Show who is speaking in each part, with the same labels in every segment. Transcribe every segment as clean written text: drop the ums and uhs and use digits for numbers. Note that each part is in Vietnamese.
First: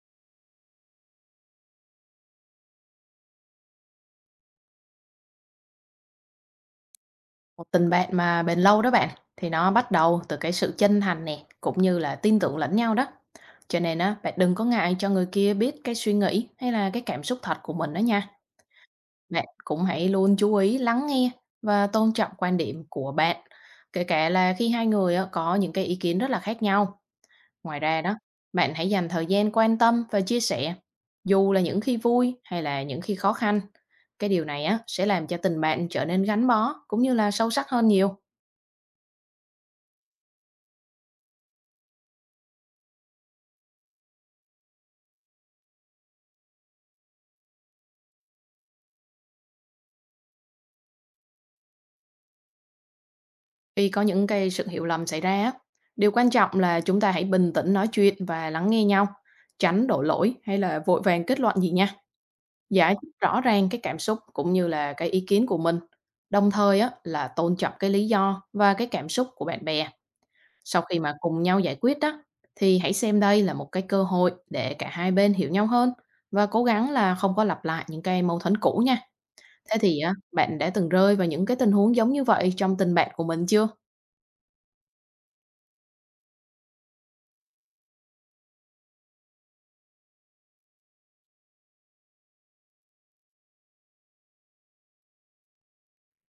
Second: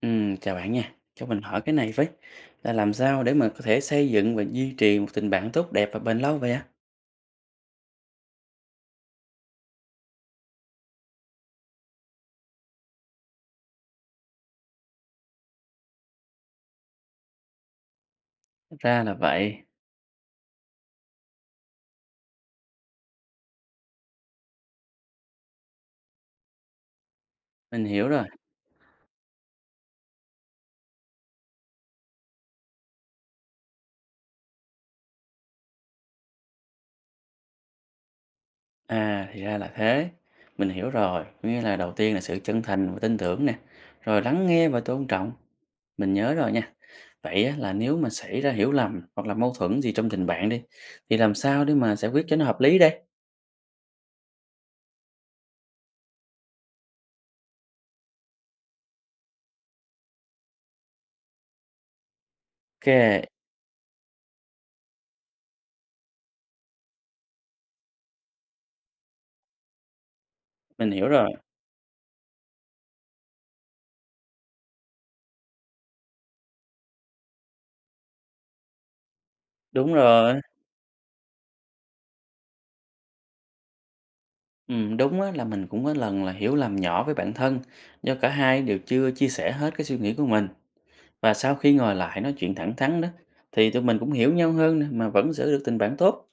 Speaker 1: Chào bạn nha. Cho mình hỏi cái này với, là làm sao để mà có thể xây dựng và duy trì một tình bạn tốt đẹp và bền lâu vậy á?
Speaker 2: Một tình bạn mà bền lâu đó bạn, thì nó bắt đầu từ cái sự chân thành nè, cũng như là tin tưởng lẫn nhau đó. Cho nên á, bạn đừng có ngại cho người kia biết cái suy nghĩ hay là cái cảm xúc thật của mình đó nha.
Speaker 1: Ra là
Speaker 2: Bạn
Speaker 1: vậy,
Speaker 2: cũng hãy luôn chú ý lắng nghe và tôn trọng quan điểm của bạn, kể cả là khi hai người á, có những cái ý kiến rất là khác nhau. Ngoài
Speaker 1: mình
Speaker 2: ra
Speaker 1: hiểu
Speaker 2: đó,
Speaker 1: rồi.
Speaker 2: bạn hãy dành thời gian quan tâm và chia sẻ, dù là những khi vui hay là những khi khó khăn. Cái điều này á, sẽ làm cho tình bạn trở nên gắn bó cũng như là sâu sắc hơn nhiều.
Speaker 1: À, thì ra là thế. Mình hiểu rồi, có nghĩa là đầu tiên là sự chân thành và tin tưởng nè, rồi lắng nghe và tôn trọng. Mình nhớ rồi nha. Vậy á, là nếu mà xảy ra hiểu lầm hoặc là mâu thuẫn gì trong tình bạn đi, thì làm sao để mà giải quyết cho nó hợp lý đây?
Speaker 2: Khi có những cái sự hiểu lầm xảy ra á, điều quan trọng là chúng ta hãy bình tĩnh nói chuyện và lắng nghe nhau, tránh đổ lỗi hay là vội vàng kết luận gì nha.
Speaker 1: Ok,
Speaker 2: Giải thích rõ ràng cái cảm xúc cũng như là cái ý kiến của mình. Đồng thời á là tôn trọng cái lý do và cái cảm xúc của bạn bè. Sau
Speaker 1: mình
Speaker 2: khi
Speaker 1: hiểu
Speaker 2: mà
Speaker 1: rồi.
Speaker 2: cùng nhau giải quyết đó thì hãy xem đây là một cái cơ hội để cả hai bên hiểu nhau hơn và cố gắng là không có lặp lại những cái mâu thuẫn cũ nha. Thế
Speaker 1: Đúng
Speaker 2: thì á,
Speaker 1: rồi.
Speaker 2: bạn đã từng rơi vào những cái tình huống giống như vậy trong tình bạn của mình chưa?
Speaker 1: Đúng á, là mình cũng có lần là hiểu lầm nhỏ với bản thân do cả hai đều chưa chia sẻ hết cái suy nghĩ của mình và sau khi ngồi lại nói chuyện thẳng thắn đó thì tụi mình cũng hiểu nhau hơn nè, mà vẫn giữ được tình bạn tốt.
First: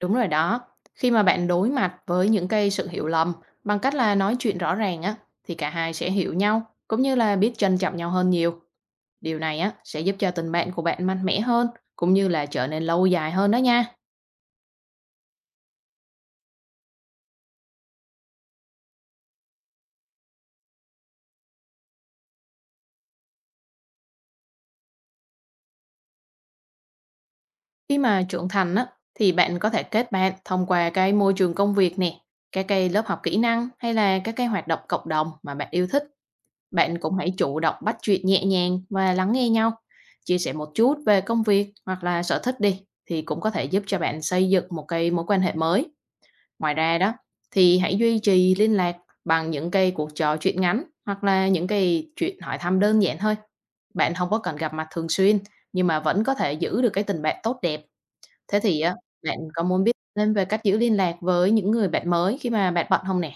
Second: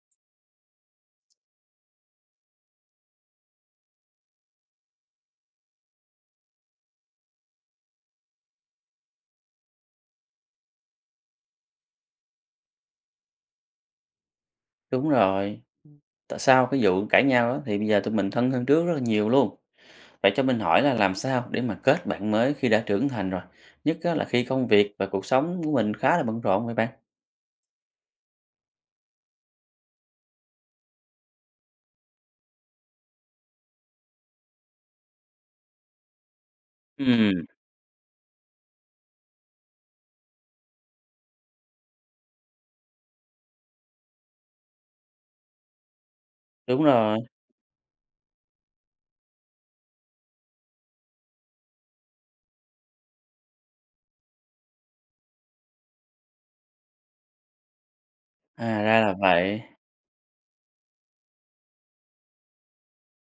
Speaker 2: Đúng rồi đó. Khi mà bạn đối mặt với những cái sự hiểu lầm bằng cách là nói chuyện rõ ràng á, thì cả hai sẽ hiểu nhau cũng như là biết trân trọng nhau hơn nhiều. Điều này á sẽ giúp cho tình bạn của bạn mạnh mẽ hơn cũng như là trở nên lâu dài hơn đó nha.
Speaker 1: Đúng rồi, tại sao cái vụ cãi nhau đó thì bây giờ tụi mình thân hơn trước rất là nhiều luôn. Vậy cho mình hỏi là làm sao để mà kết bạn mới khi đã trưởng thành rồi, nhất á, là khi công việc và cuộc sống của mình khá là bận rộn vậy bạn?
Speaker 2: Khi mà trưởng thành á, thì bạn có thể kết bạn thông qua cái môi trường công việc nè, các cái lớp học kỹ năng hay là các cái hoạt động cộng đồng mà bạn yêu thích. Bạn cũng hãy
Speaker 1: Ừm,
Speaker 2: chủ động bắt chuyện nhẹ nhàng và lắng nghe nhau. Chia sẻ một chút về công việc hoặc là sở thích đi thì cũng có thể giúp cho bạn xây dựng một cái mối quan hệ mới. Ngoài
Speaker 1: đúng
Speaker 2: ra đó,
Speaker 1: rồi.
Speaker 2: thì hãy duy trì liên lạc bằng những cái cuộc trò chuyện ngắn hoặc là những cái chuyện hỏi thăm đơn giản thôi. Bạn không có cần gặp mặt thường xuyên, nhưng mà vẫn có thể giữ được cái tình bạn tốt đẹp. Thế
Speaker 1: À
Speaker 2: thì á,
Speaker 1: ra là
Speaker 2: bạn
Speaker 1: vậy.
Speaker 2: có muốn biết thêm về cách giữ liên lạc với những người bạn mới khi mà bạn bận không nè?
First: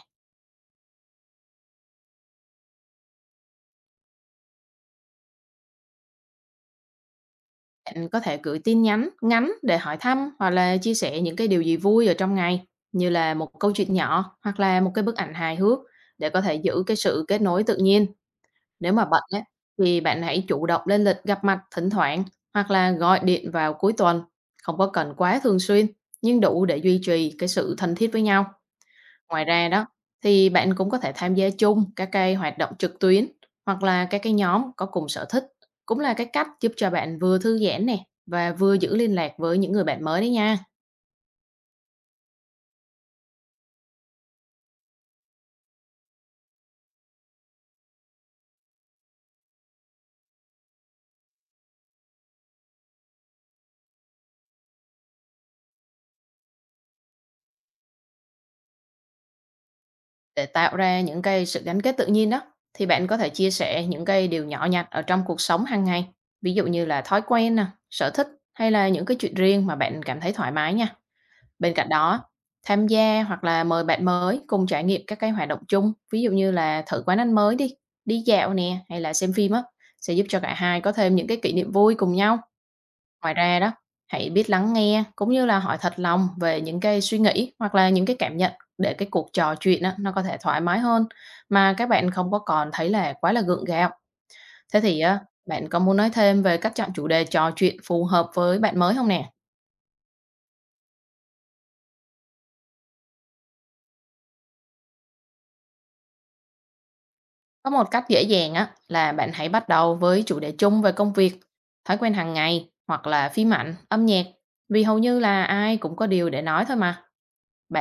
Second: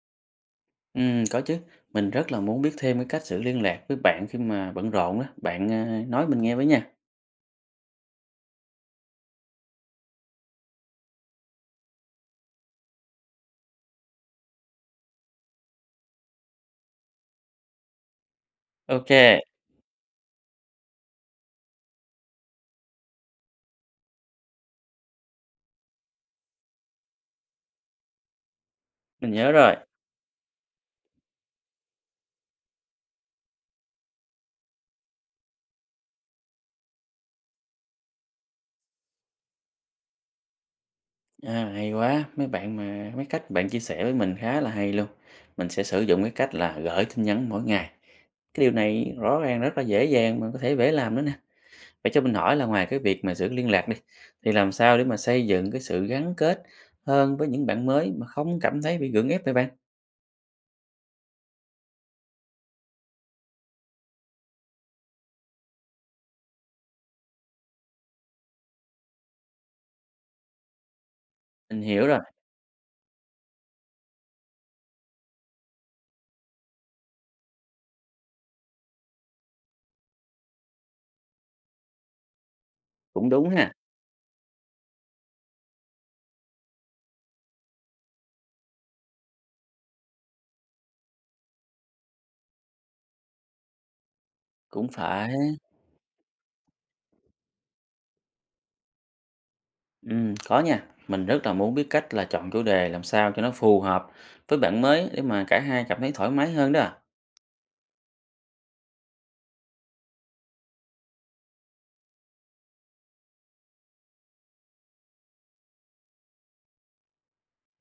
Speaker 1: Có chứ. Mình rất là muốn biết thêm cái cách giữ liên lạc với bạn khi mà bận rộn đó. Bạn, nói mình nghe với nha.
Speaker 2: Bạn có thể gửi tin nhắn ngắn để hỏi thăm hoặc là chia sẻ những cái điều gì vui ở trong ngày, như là một câu chuyện nhỏ hoặc là một cái bức ảnh hài hước, để có thể giữ cái sự kết nối tự nhiên. Nếu mà bận
Speaker 1: OK,
Speaker 2: ấy, thì bạn hãy chủ động lên lịch gặp mặt thỉnh thoảng hoặc là gọi điện vào cuối tuần, không có cần quá thường xuyên nhưng đủ để duy trì cái sự thân thiết với nhau.
Speaker 1: mình
Speaker 2: Ngoài
Speaker 1: nhớ
Speaker 2: ra
Speaker 1: rồi.
Speaker 2: đó, thì bạn cũng có thể tham gia chung các cái hoạt động trực tuyến hoặc là các cái nhóm có cùng sở thích. Cũng là cái cách giúp cho bạn vừa thư giãn nè, và vừa giữ liên lạc với những người bạn mới đấy nha.
Speaker 1: À, hay quá, mấy bạn mà mấy cách bạn chia sẻ với mình khá là hay luôn. Mình sẽ sử dụng cái cách là gửi tin nhắn mỗi ngày. Cái điều này rõ ràng rất là dễ dàng mà có thể dễ làm nữa nè. Vậy cho mình hỏi là ngoài cái việc mà giữ liên lạc đi, thì làm sao để mà xây dựng cái sự gắn kết hơn với những bạn mới mà không cảm thấy bị gượng ép vậy bạn?
Speaker 2: Để tạo ra những cái sự gắn kết tự nhiên đó, thì bạn có thể chia sẻ những cái điều nhỏ nhặt ở trong cuộc sống hàng ngày. Ví dụ như là thói quen nè, sở thích, hay là những cái chuyện riêng mà bạn cảm thấy thoải mái nha. Bên
Speaker 1: Mình
Speaker 2: cạnh
Speaker 1: hiểu rồi,
Speaker 2: đó, tham gia hoặc là mời bạn mới cùng trải nghiệm các cái hoạt động chung, ví dụ như là thử quán ăn mới đi, đi dạo nè, hay là xem phim á, sẽ giúp cho cả hai có thêm những cái kỷ niệm vui cùng nhau.
Speaker 1: cũng
Speaker 2: Ngoài
Speaker 1: đúng
Speaker 2: ra
Speaker 1: ha,
Speaker 2: đó, hãy biết lắng nghe cũng như là hỏi thật lòng về những cái suy nghĩ hoặc là những cái cảm nhận, để cái cuộc trò chuyện á, nó có thể thoải mái hơn mà các bạn không có còn thấy là quá là gượng gạo. Thế
Speaker 1: cũng
Speaker 2: thì á,
Speaker 1: phải.
Speaker 2: bạn có muốn nói thêm về cách chọn chủ đề trò chuyện phù hợp với bạn mới không nè?
Speaker 1: Có nha. Mình rất là muốn biết cách là chọn chủ đề làm sao cho nó phù hợp với bạn mới để mà cả hai cảm thấy thoải mái hơn đó. À.
Speaker 2: Có một cách dễ dàng á là bạn hãy bắt đầu với chủ đề chung về công việc, thói quen hàng ngày hoặc là phim ảnh, âm nhạc. Vì hầu như là ai cũng có điều để nói thôi mà.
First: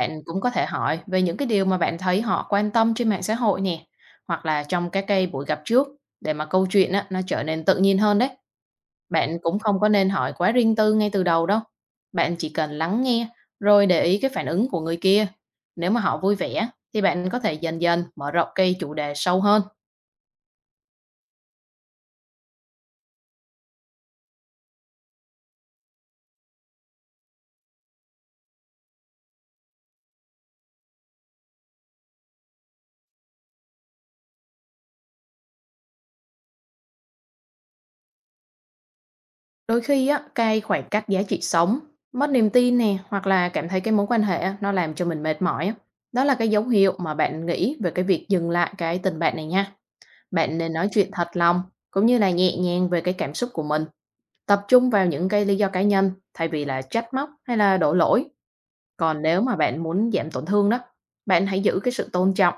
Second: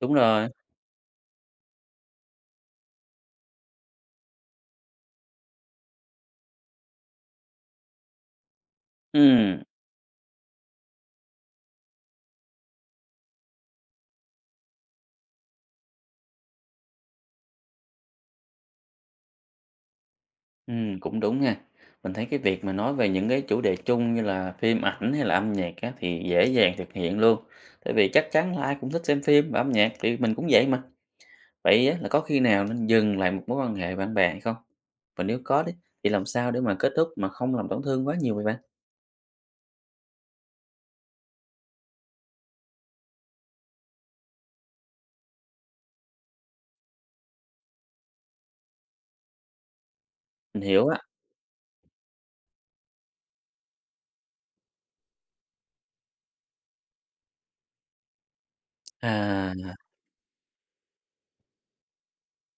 Speaker 1: Đúng
Speaker 2: cũng
Speaker 1: rồi.
Speaker 2: có thể hỏi về những cái điều mà bạn thấy họ quan tâm trên mạng xã hội nè, hoặc là trong các cái buổi gặp trước, để mà câu chuyện á nó trở nên tự nhiên hơn đấy. Bạn cũng
Speaker 1: Ừm,
Speaker 2: không có nên hỏi quá riêng tư ngay từ đầu đâu. Bạn chỉ cần lắng nghe rồi để ý cái phản ứng của người kia. Nếu mà họ vui vẻ thì bạn có thể dần dần mở rộng cái chủ đề sâu hơn.
Speaker 1: cũng đúng ha. Mình thấy cái việc mà nói về những cái chủ đề chung như là phim ảnh hay là âm nhạc á, thì dễ dàng thực hiện luôn. Tại vì chắc chắn là ai cũng thích xem phim và âm nhạc thì mình cũng vậy mà. Vậy á, là có khi nào nên dừng lại một mối quan hệ bạn bè hay không? Và nếu có đấy, thì làm sao để mà kết thúc mà không làm tổn thương quá nhiều vậy bạn?
Speaker 2: Đôi khi á, cái khoảng cách giá trị sống, mất niềm tin nè, hoặc là cảm thấy cái mối quan hệ á, nó làm cho mình mệt mỏi á. Đó là cái dấu hiệu mà bạn nghĩ về cái việc dừng lại cái tình bạn này nha. Bạn
Speaker 1: Mình
Speaker 2: nên
Speaker 1: hiểu
Speaker 2: nói
Speaker 1: á.
Speaker 2: chuyện thật lòng, cũng như là nhẹ nhàng về cái cảm xúc của mình. Tập trung vào những cái lý do cá nhân, thay vì là trách móc hay là đổ lỗi. Còn nếu mà
Speaker 1: À.
Speaker 2: bạn muốn giảm tổn thương đó, bạn hãy giữ cái sự tôn trọng,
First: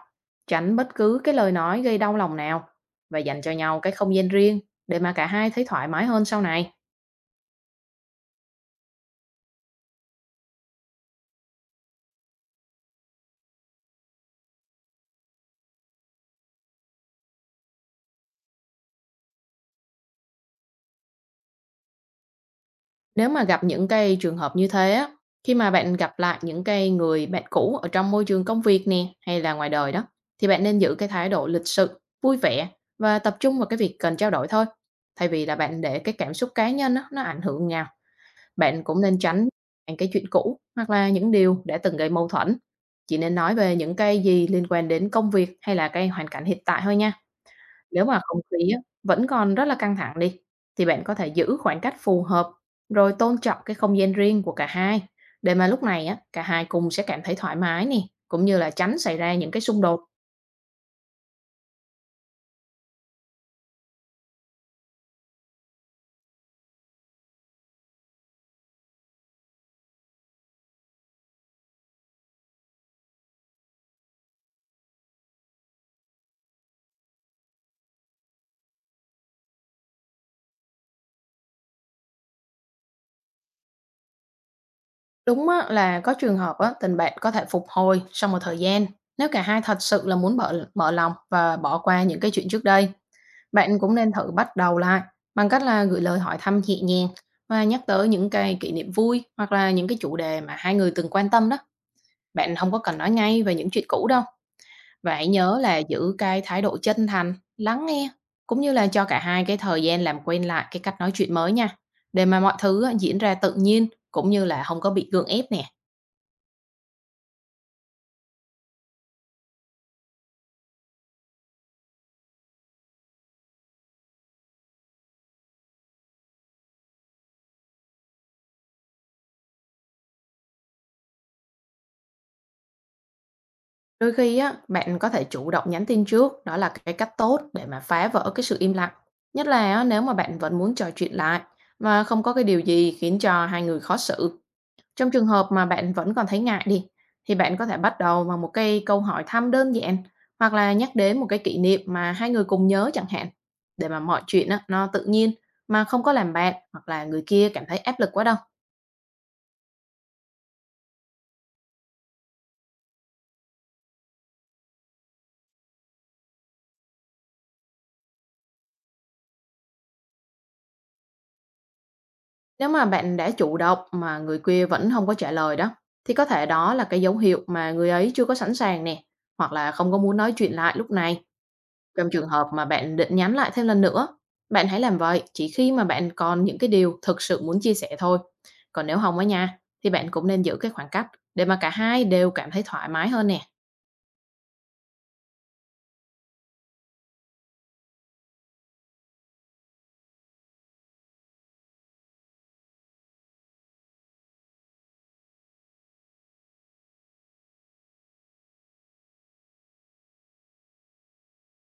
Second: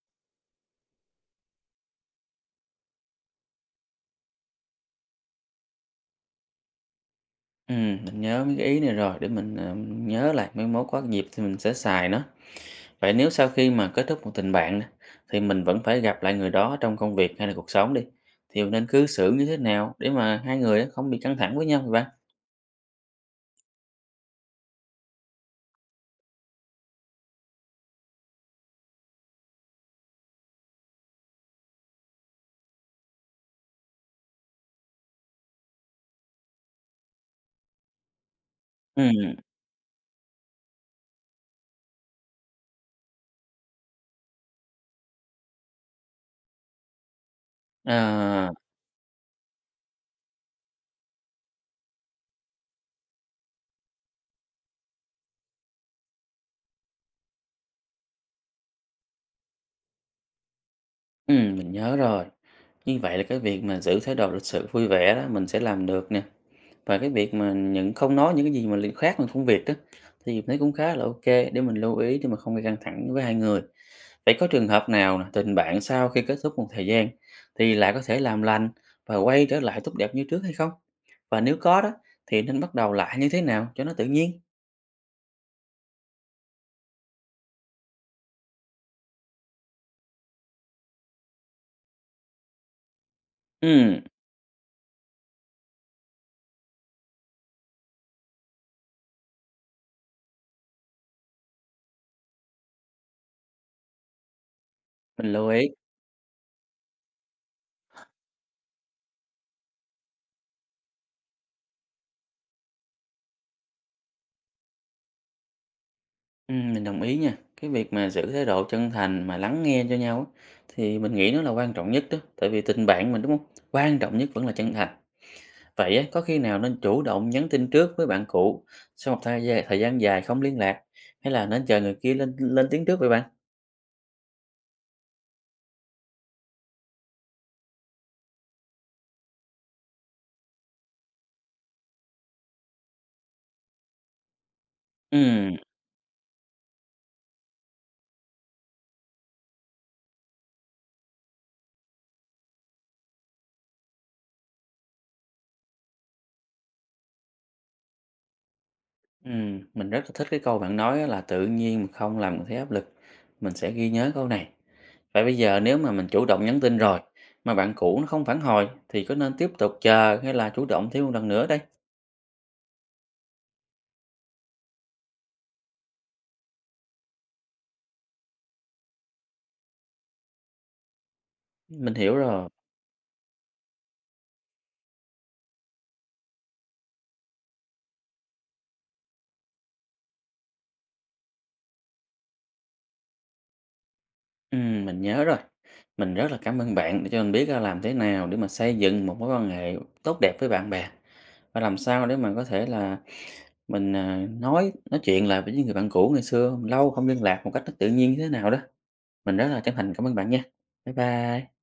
Speaker 2: tránh bất cứ cái lời nói gây đau lòng nào, và dành cho nhau cái không gian riêng, để mà cả hai thấy thoải mái hơn sau này.
Speaker 1: Mình nhớ mấy cái ý này rồi, để mình, nhớ lại mấy mối có dịp thì mình sẽ xài nó. Vậy nếu sau khi mà kết thúc một tình bạn nè, thì mình vẫn phải gặp lại người đó trong công việc hay là cuộc sống đi, thì mình nên cư xử như thế nào để mà hai người á không bị căng thẳng với nhau vậy bạn?
Speaker 2: Nếu mà gặp những cái trường hợp như thế á, khi mà bạn gặp lại những cái người bạn cũ ở trong môi trường công việc nè, hay là ngoài đời đó, thì bạn nên giữ cái thái độ lịch sự, vui vẻ và tập trung vào cái việc cần trao đổi thôi. Thay vì là bạn để cái cảm xúc cá nhân á, nó ảnh hưởng nhau, bạn cũng nên
Speaker 1: Ừm,
Speaker 2: tránh những cái chuyện cũ hoặc là những điều đã từng gây mâu thuẫn. Chỉ nên nói về những cái gì liên quan đến công việc hay là cái hoàn cảnh hiện tại thôi nha. Nếu mà không
Speaker 1: à,
Speaker 2: khí á, vẫn còn rất là căng thẳng đi, thì bạn có thể giữ khoảng cách phù hợp, rồi tôn trọng cái không gian riêng của cả hai, để mà lúc này á, cả hai cùng sẽ cảm thấy thoải mái nè, cũng như là tránh xảy ra những cái xung đột.
Speaker 1: mình nhớ rồi. Như vậy là cái việc mà giữ thái độ lịch sự vui vẻ đó mình sẽ làm được nè, và cái việc mà những không nói những cái gì mà liên khác ngoài công việc đó, thì mình thấy cũng khá là ok để mình lưu ý để mà không gây căng thẳng với hai người. Vậy có trường hợp nào nè, tình bạn sau khi kết thúc một thời gian thì lại có thể làm lành và quay trở lại tốt đẹp như trước hay không? Và nếu có đó thì nên bắt đầu lại như thế nào cho nó tự nhiên?
Speaker 2: Đúng á, là có trường hợp á, tình bạn có thể phục hồi sau một thời gian, nếu cả hai thật sự là muốn mở lòng và bỏ qua những cái chuyện trước đây. Bạn cũng
Speaker 1: Ừm,
Speaker 2: nên thử bắt đầu lại bằng cách là gửi lời hỏi thăm nhẹ nhàng và nhắc tới những cái kỷ niệm vui hoặc là những cái chủ đề mà hai người từng quan tâm đó. Bạn không có cần nói ngay về những chuyện cũ đâu, và hãy
Speaker 1: mình lưu
Speaker 2: nhớ
Speaker 1: ý.
Speaker 2: là giữ cái thái độ chân thành, lắng nghe, cũng như là cho cả hai cái thời gian làm quen lại cái cách nói chuyện mới nha, để mà mọi thứ á diễn ra tự nhiên cũng như là không có bị gượng ép nè.
Speaker 1: Mình đồng ý nha. Cái việc mà giữ thái độ chân thành mà lắng nghe cho nhau á, thì mình nghĩ nó là quan trọng nhất đó. Tại vì tình bạn mình đúng không? Quan trọng nhất vẫn là chân thành. Vậy á, có khi nào nên chủ động nhắn tin trước với bạn cũ sau một thời gian dài không liên lạc hay là nên chờ người kia lên lên tiếng trước vậy bạn?
Speaker 2: Đôi khi á, bạn có thể chủ động nhắn tin trước, đó là cái cách tốt để mà phá vỡ cái sự im lặng, nhất là á nếu mà bạn vẫn muốn trò chuyện lại mà không có cái điều gì khiến cho hai người khó xử. Trong trường hợp
Speaker 1: Ừ.
Speaker 2: mà bạn vẫn còn thấy ngại đi, thì bạn có thể bắt đầu bằng một cái câu hỏi thăm đơn giản hoặc là nhắc đến một cái kỷ niệm mà hai người cùng nhớ chẳng hạn, để mà mọi chuyện á, nó tự nhiên mà không có làm bạn hoặc là người kia cảm thấy áp lực quá đâu.
Speaker 1: Mình rất là thích cái câu bạn nói á là "Tự nhiên mà không làm mình thấy áp lực", mình sẽ ghi nhớ câu này. Vậy bây giờ nếu mà mình chủ động nhắn tin rồi, mà bạn cũ nó không phản hồi thì có nên tiếp tục chờ hay là chủ động thêm một lần nữa đây?
Speaker 2: Nếu mà bạn đã chủ động mà người kia vẫn không có trả lời đó, thì có thể đó là cái dấu hiệu mà người ấy chưa có sẵn sàng nè, hoặc là không có muốn nói chuyện lại lúc này.
Speaker 1: Mình
Speaker 2: Trong
Speaker 1: hiểu
Speaker 2: trường
Speaker 1: rồi,
Speaker 2: hợp mà bạn định nhắn lại thêm lần nữa, bạn hãy làm vậy chỉ khi mà bạn còn những cái điều thực sự muốn chia sẻ thôi. Còn nếu không á nha, thì bạn cũng nên giữ cái khoảng cách để mà cả hai đều cảm thấy thoải mái hơn nè.
Speaker 1: mình nhớ rồi. Mình rất là cảm ơn bạn để cho mình biết là làm thế nào để mà xây dựng một mối quan hệ tốt đẹp với bạn bè, và làm sao để mà có thể là mình, nói chuyện lại với những người bạn cũ ngày xưa lâu không liên lạc một cách nó tự nhiên như thế nào đó. Mình rất là chân thành cảm ơn bạn nha. Bye bye.